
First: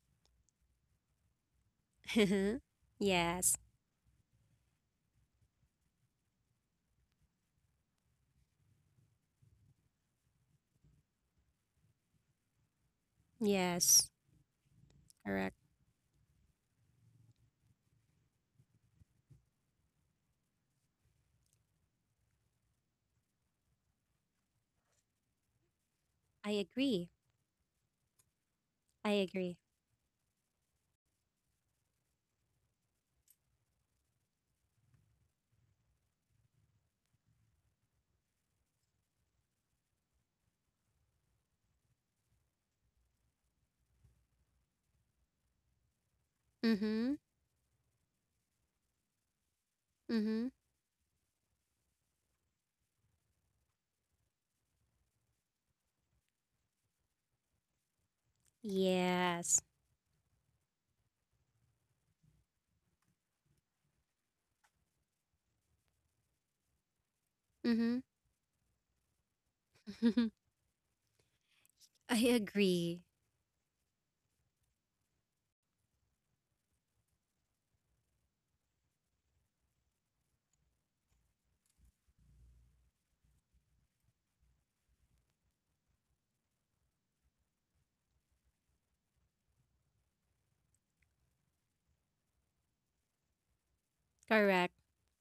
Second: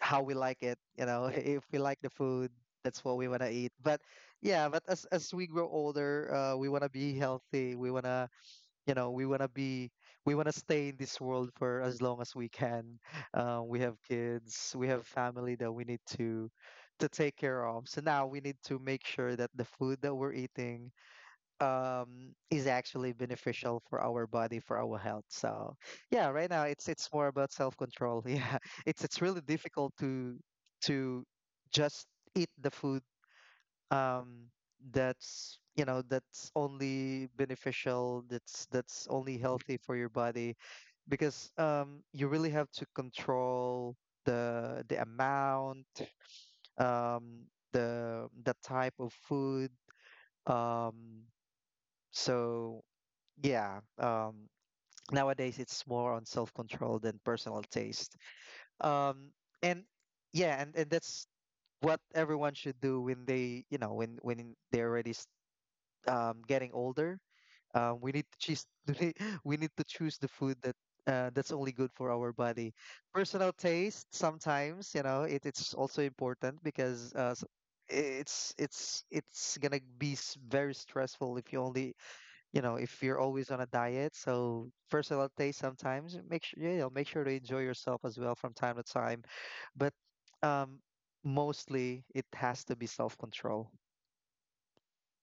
[SPEAKER 2] how we like it, you know. *laughs* If we like the food,
[SPEAKER 1] hmm. *laughs*
[SPEAKER 2] that's what we want to
[SPEAKER 1] Yes.
[SPEAKER 2] eat. But yeah, but as we grow older, we want to be healthy, we want to, you know, we want to be, we want to stay in this world for as long as we can. Uh, we have
[SPEAKER 1] Yes.
[SPEAKER 2] kids, we have family
[SPEAKER 1] Correct.
[SPEAKER 2] that we need to take care of. So now we need to make sure that the food that we're eating is actually beneficial for our body, for our health. So yeah, right
[SPEAKER 1] I
[SPEAKER 2] now it's
[SPEAKER 1] agree.
[SPEAKER 2] more about self-control. *laughs* Yeah, it's
[SPEAKER 1] I
[SPEAKER 2] it's really
[SPEAKER 1] agree.
[SPEAKER 2] difficult to to just eat the food um that's, you know, that's only beneficial, that's only healthy for your body, because you really have to control the amount,
[SPEAKER 1] Mm hmm.
[SPEAKER 2] um the type of food,
[SPEAKER 1] Mm hmm.
[SPEAKER 2] um so yeah. Nowadays, it's more on self-control than personal taste. Um,
[SPEAKER 1] Yes.
[SPEAKER 2] and yeah, and that's what everyone should do when they, you know, when they're already getting older.
[SPEAKER 1] Mm
[SPEAKER 2] We need to choose *laughs* we need to choose the
[SPEAKER 1] hmm.
[SPEAKER 2] food that that's only good
[SPEAKER 1] *laughs*
[SPEAKER 2] for
[SPEAKER 1] I
[SPEAKER 2] our body.
[SPEAKER 1] agree.
[SPEAKER 2] Personal taste, sometimes, you know, it's also important because it's gonna be very stressful if you only, you know, if you're always on a diet, so personal taste sometimes make sure, you know, make sure to enjoy yourself as well from time to time. But um, mostly it has to be self-control.
[SPEAKER 1] Correct.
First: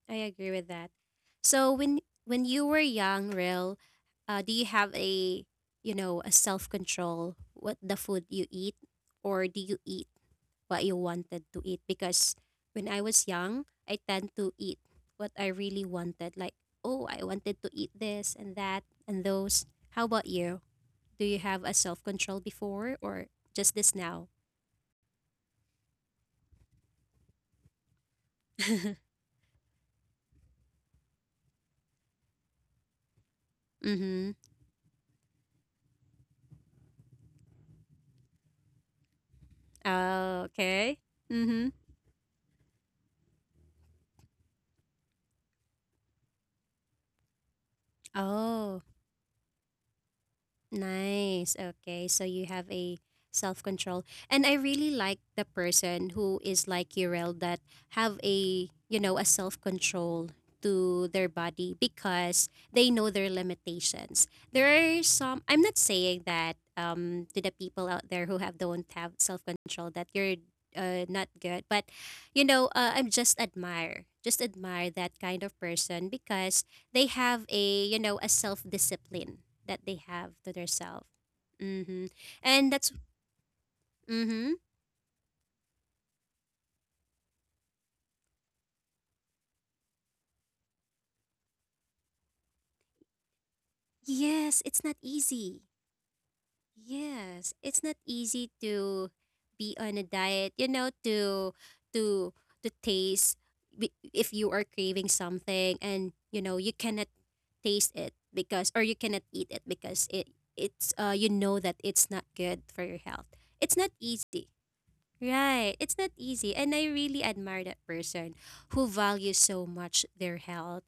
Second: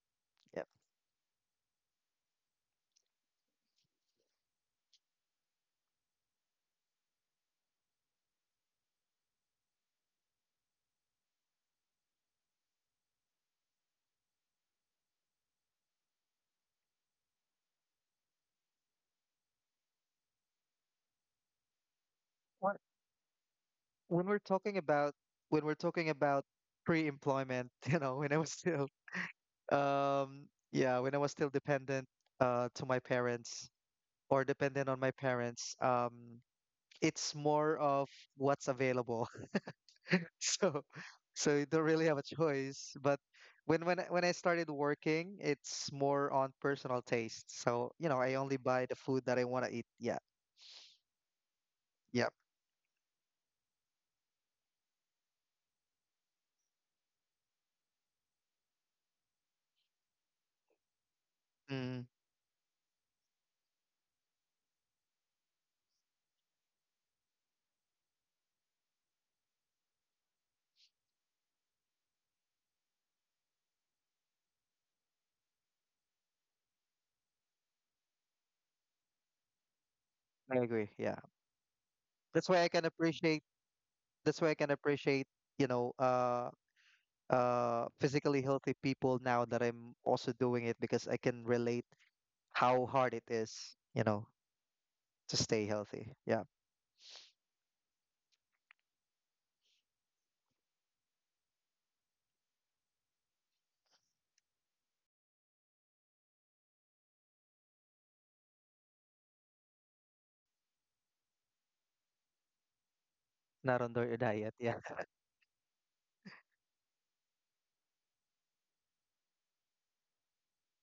[SPEAKER 1] I agree
[SPEAKER 2] Yeah.
[SPEAKER 1] with that. So when you were young, Ril, do you have a a self control what the food you eat, or do you eat what you wanted to eat? Because when I was young, I tend to eat what I really wanted. Like, oh, I wanted to eat this and that and those. How about you? Do you have a self control
[SPEAKER 2] When
[SPEAKER 1] before or just this
[SPEAKER 2] when
[SPEAKER 1] now?
[SPEAKER 2] we're talking about when we're talking about pre-employment, *laughs* you know, when I was still
[SPEAKER 1] *laughs*
[SPEAKER 2] um yeah, when I was still dependent to my parents
[SPEAKER 1] Mm-hmm.
[SPEAKER 2] or dependent on my parents, it's more of what's available.
[SPEAKER 1] Oh,
[SPEAKER 2] *laughs* So
[SPEAKER 1] okay. Mm-hmm.
[SPEAKER 2] you don't really have a choice. But When I started working, it's more on personal taste, so you know, I only
[SPEAKER 1] Oh.
[SPEAKER 2] buy the food that I want to eat. Yeah,
[SPEAKER 1] Nice. Okay. So
[SPEAKER 2] yeah.
[SPEAKER 1] you have a self control. And I really like the person who is like Urel, that have a, you know, a self control to their body
[SPEAKER 2] Mm,
[SPEAKER 1] because they know their limitations. There are some, I'm not saying that to the people out there who have don't have self control that you're not good, but you know, I'm just admire that kind of person because they have a you know a self discipline that they have to
[SPEAKER 2] I agree.
[SPEAKER 1] themselves.
[SPEAKER 2] Yeah,
[SPEAKER 1] Mm-hmm.
[SPEAKER 2] that's why I
[SPEAKER 1] And
[SPEAKER 2] can
[SPEAKER 1] that's
[SPEAKER 2] appreciate, that's why
[SPEAKER 1] mm-hmm.
[SPEAKER 2] I can appreciate you know, physically healthy people now that I'm also doing it, because I can relate how hard it is, you know,
[SPEAKER 1] Yes, it's not
[SPEAKER 2] to
[SPEAKER 1] easy.
[SPEAKER 2] stay healthy. Yeah,
[SPEAKER 1] Yes, it's not easy to be on a diet. You know, to to taste, if you are craving something and you know you cannot taste it because, or you cannot eat it because it's you know, that it's not good for your health. It's
[SPEAKER 2] not
[SPEAKER 1] not
[SPEAKER 2] on your
[SPEAKER 1] easy.
[SPEAKER 2] diet. Yeah.
[SPEAKER 1] Right. It's not easy. And I really admire that person who values so much their health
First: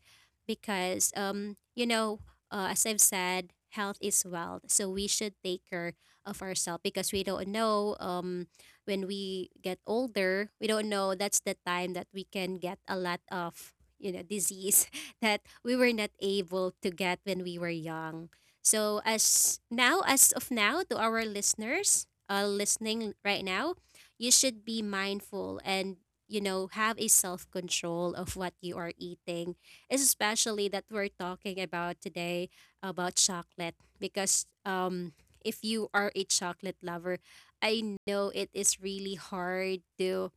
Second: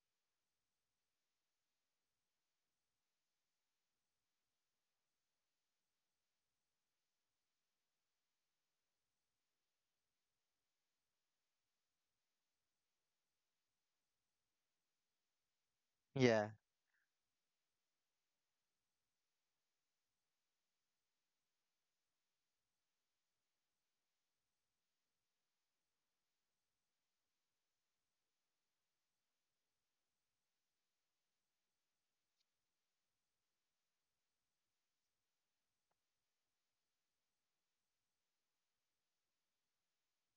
[SPEAKER 1] because, you know, as I've said, health is wealth. So we should take care of ourselves because we don't know when we get older, we don't know that's the time that we can get a lot of, you know, disease *laughs* that we were not
[SPEAKER 2] *laughs* Yeah.
[SPEAKER 1] able to get when we were young. So as now, as of now, to our listeners, listening right now, you should be mindful and have a self control of what you are eating, especially that we're talking about today about chocolate, because if you are a chocolate lover, I know it is really hard to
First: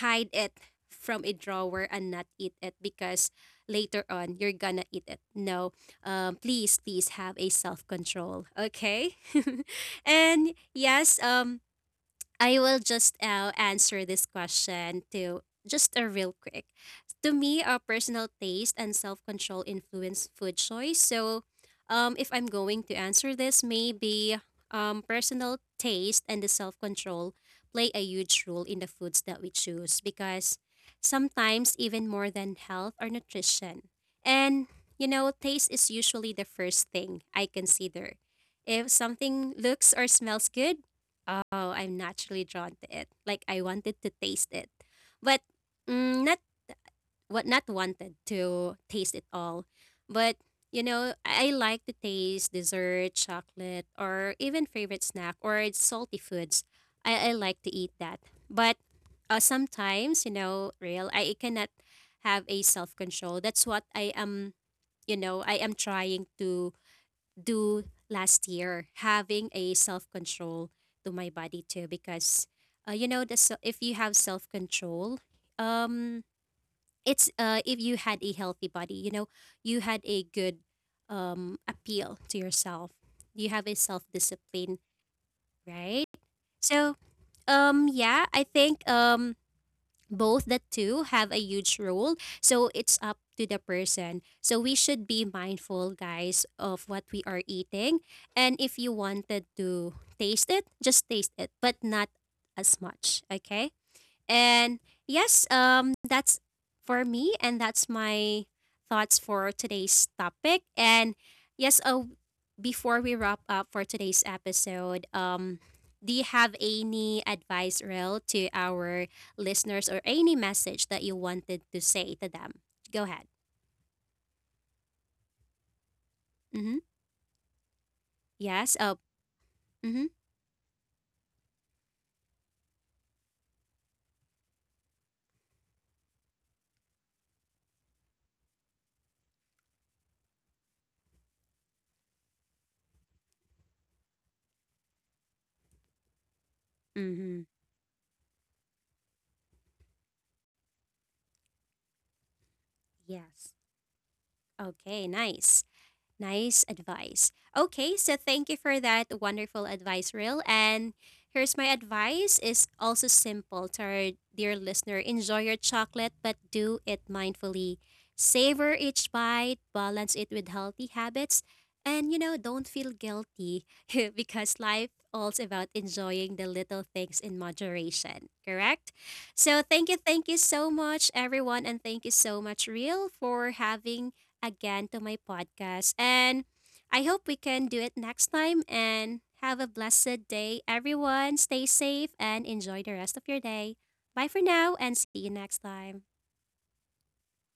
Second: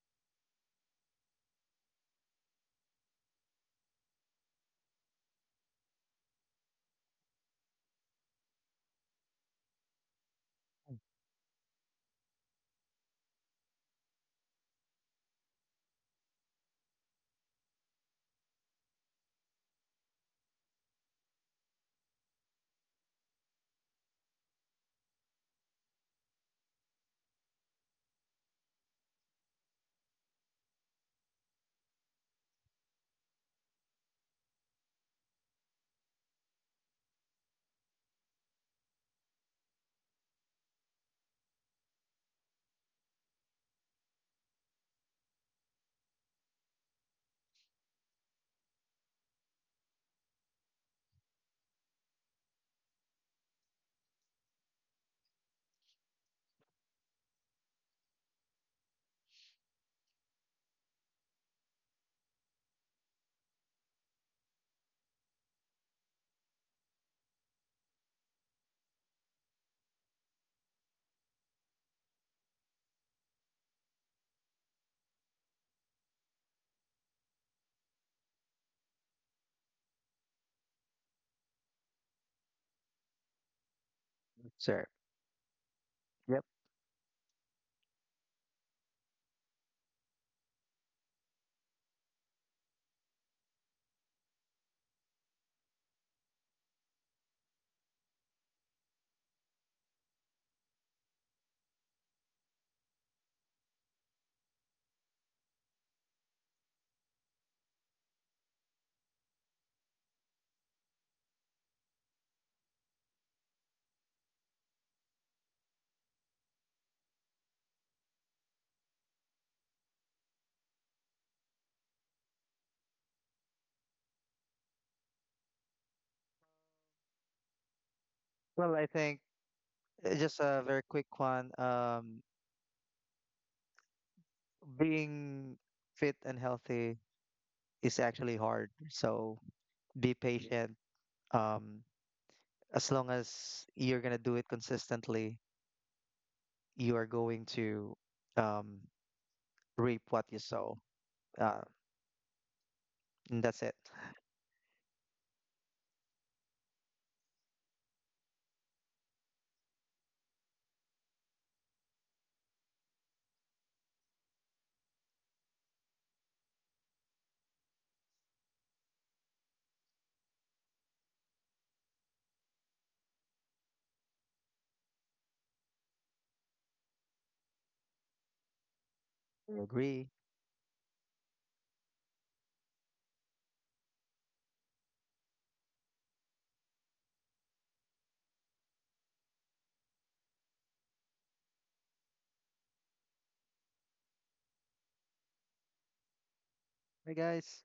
[SPEAKER 1] hide it from a drawer and not eat it because later on you're gonna eat it. No, please, please have a self control, okay? *laughs* And yes, I will just answer this question to just a real quick. To me, personal taste and self control influence food choice. So, if I'm going to answer this, maybe personal taste and the self control play a huge role in the foods that we choose, because sometimes even more than health or nutrition. And you know, taste is usually the first thing I consider. If something looks or smells good, oh, I'm naturally drawn to it. Like I wanted to taste it, but mm, not what not wanted to taste it all. But you know, I like to taste dessert, chocolate, or even favorite snack or it's salty foods. I like to eat that, but sometimes you know, real, I cannot have a self control. That's what I am. You know, I am trying to do last year, having a self control to my body too, because you know, if you have self control, um, it's if you had a healthy body, you know, you had a good appeal to yourself. You have a self discipline,
[SPEAKER 2] Sure.
[SPEAKER 1] right?
[SPEAKER 2] Yep.
[SPEAKER 1] So yeah, I think both the two have a huge role, so it's up to the person. So we should be mindful, guys, of what we are eating, and if you wanted to taste it, just taste it but not as much, okay? And yes, that's for me, and that's my thoughts for today's topic. And yes, before we wrap up for today's episode, do you have any advice, Rel, to our listeners or any message that you wanted to say to them? Go ahead. Mm-hmm.
[SPEAKER 2] Well,
[SPEAKER 1] Yes.
[SPEAKER 2] I
[SPEAKER 1] Oh.
[SPEAKER 2] think,
[SPEAKER 1] Mm-hmm.
[SPEAKER 2] uh, just a very quick one. Being fit and healthy is actually hard. So be patient. Um, as long as you're gonna do it consistently, you are
[SPEAKER 1] Mm-hmm.
[SPEAKER 2] going to, um, reap what you sow. Uh, and
[SPEAKER 1] Yes.
[SPEAKER 2] that's it.
[SPEAKER 1] Okay. Nice. Nice advice. Okay, so thank you for that wonderful advice, Real. And here's my advice is also simple to our dear listener. Enjoy your chocolate, but do it mindfully. Savor each bite, balance it with healthy habits, and you know, don't feel guilty *laughs* because life all's about enjoying the little things in moderation, correct?
[SPEAKER 2] I
[SPEAKER 1] So
[SPEAKER 2] agree.
[SPEAKER 1] thank you so much, everyone, and thank you so much, Real, for having again to my podcast. And I hope we can do it next time. And have a blessed day, everyone. Stay safe and enjoy the rest of your day. Bye for now and see you next time.
[SPEAKER 2] Bye, guys.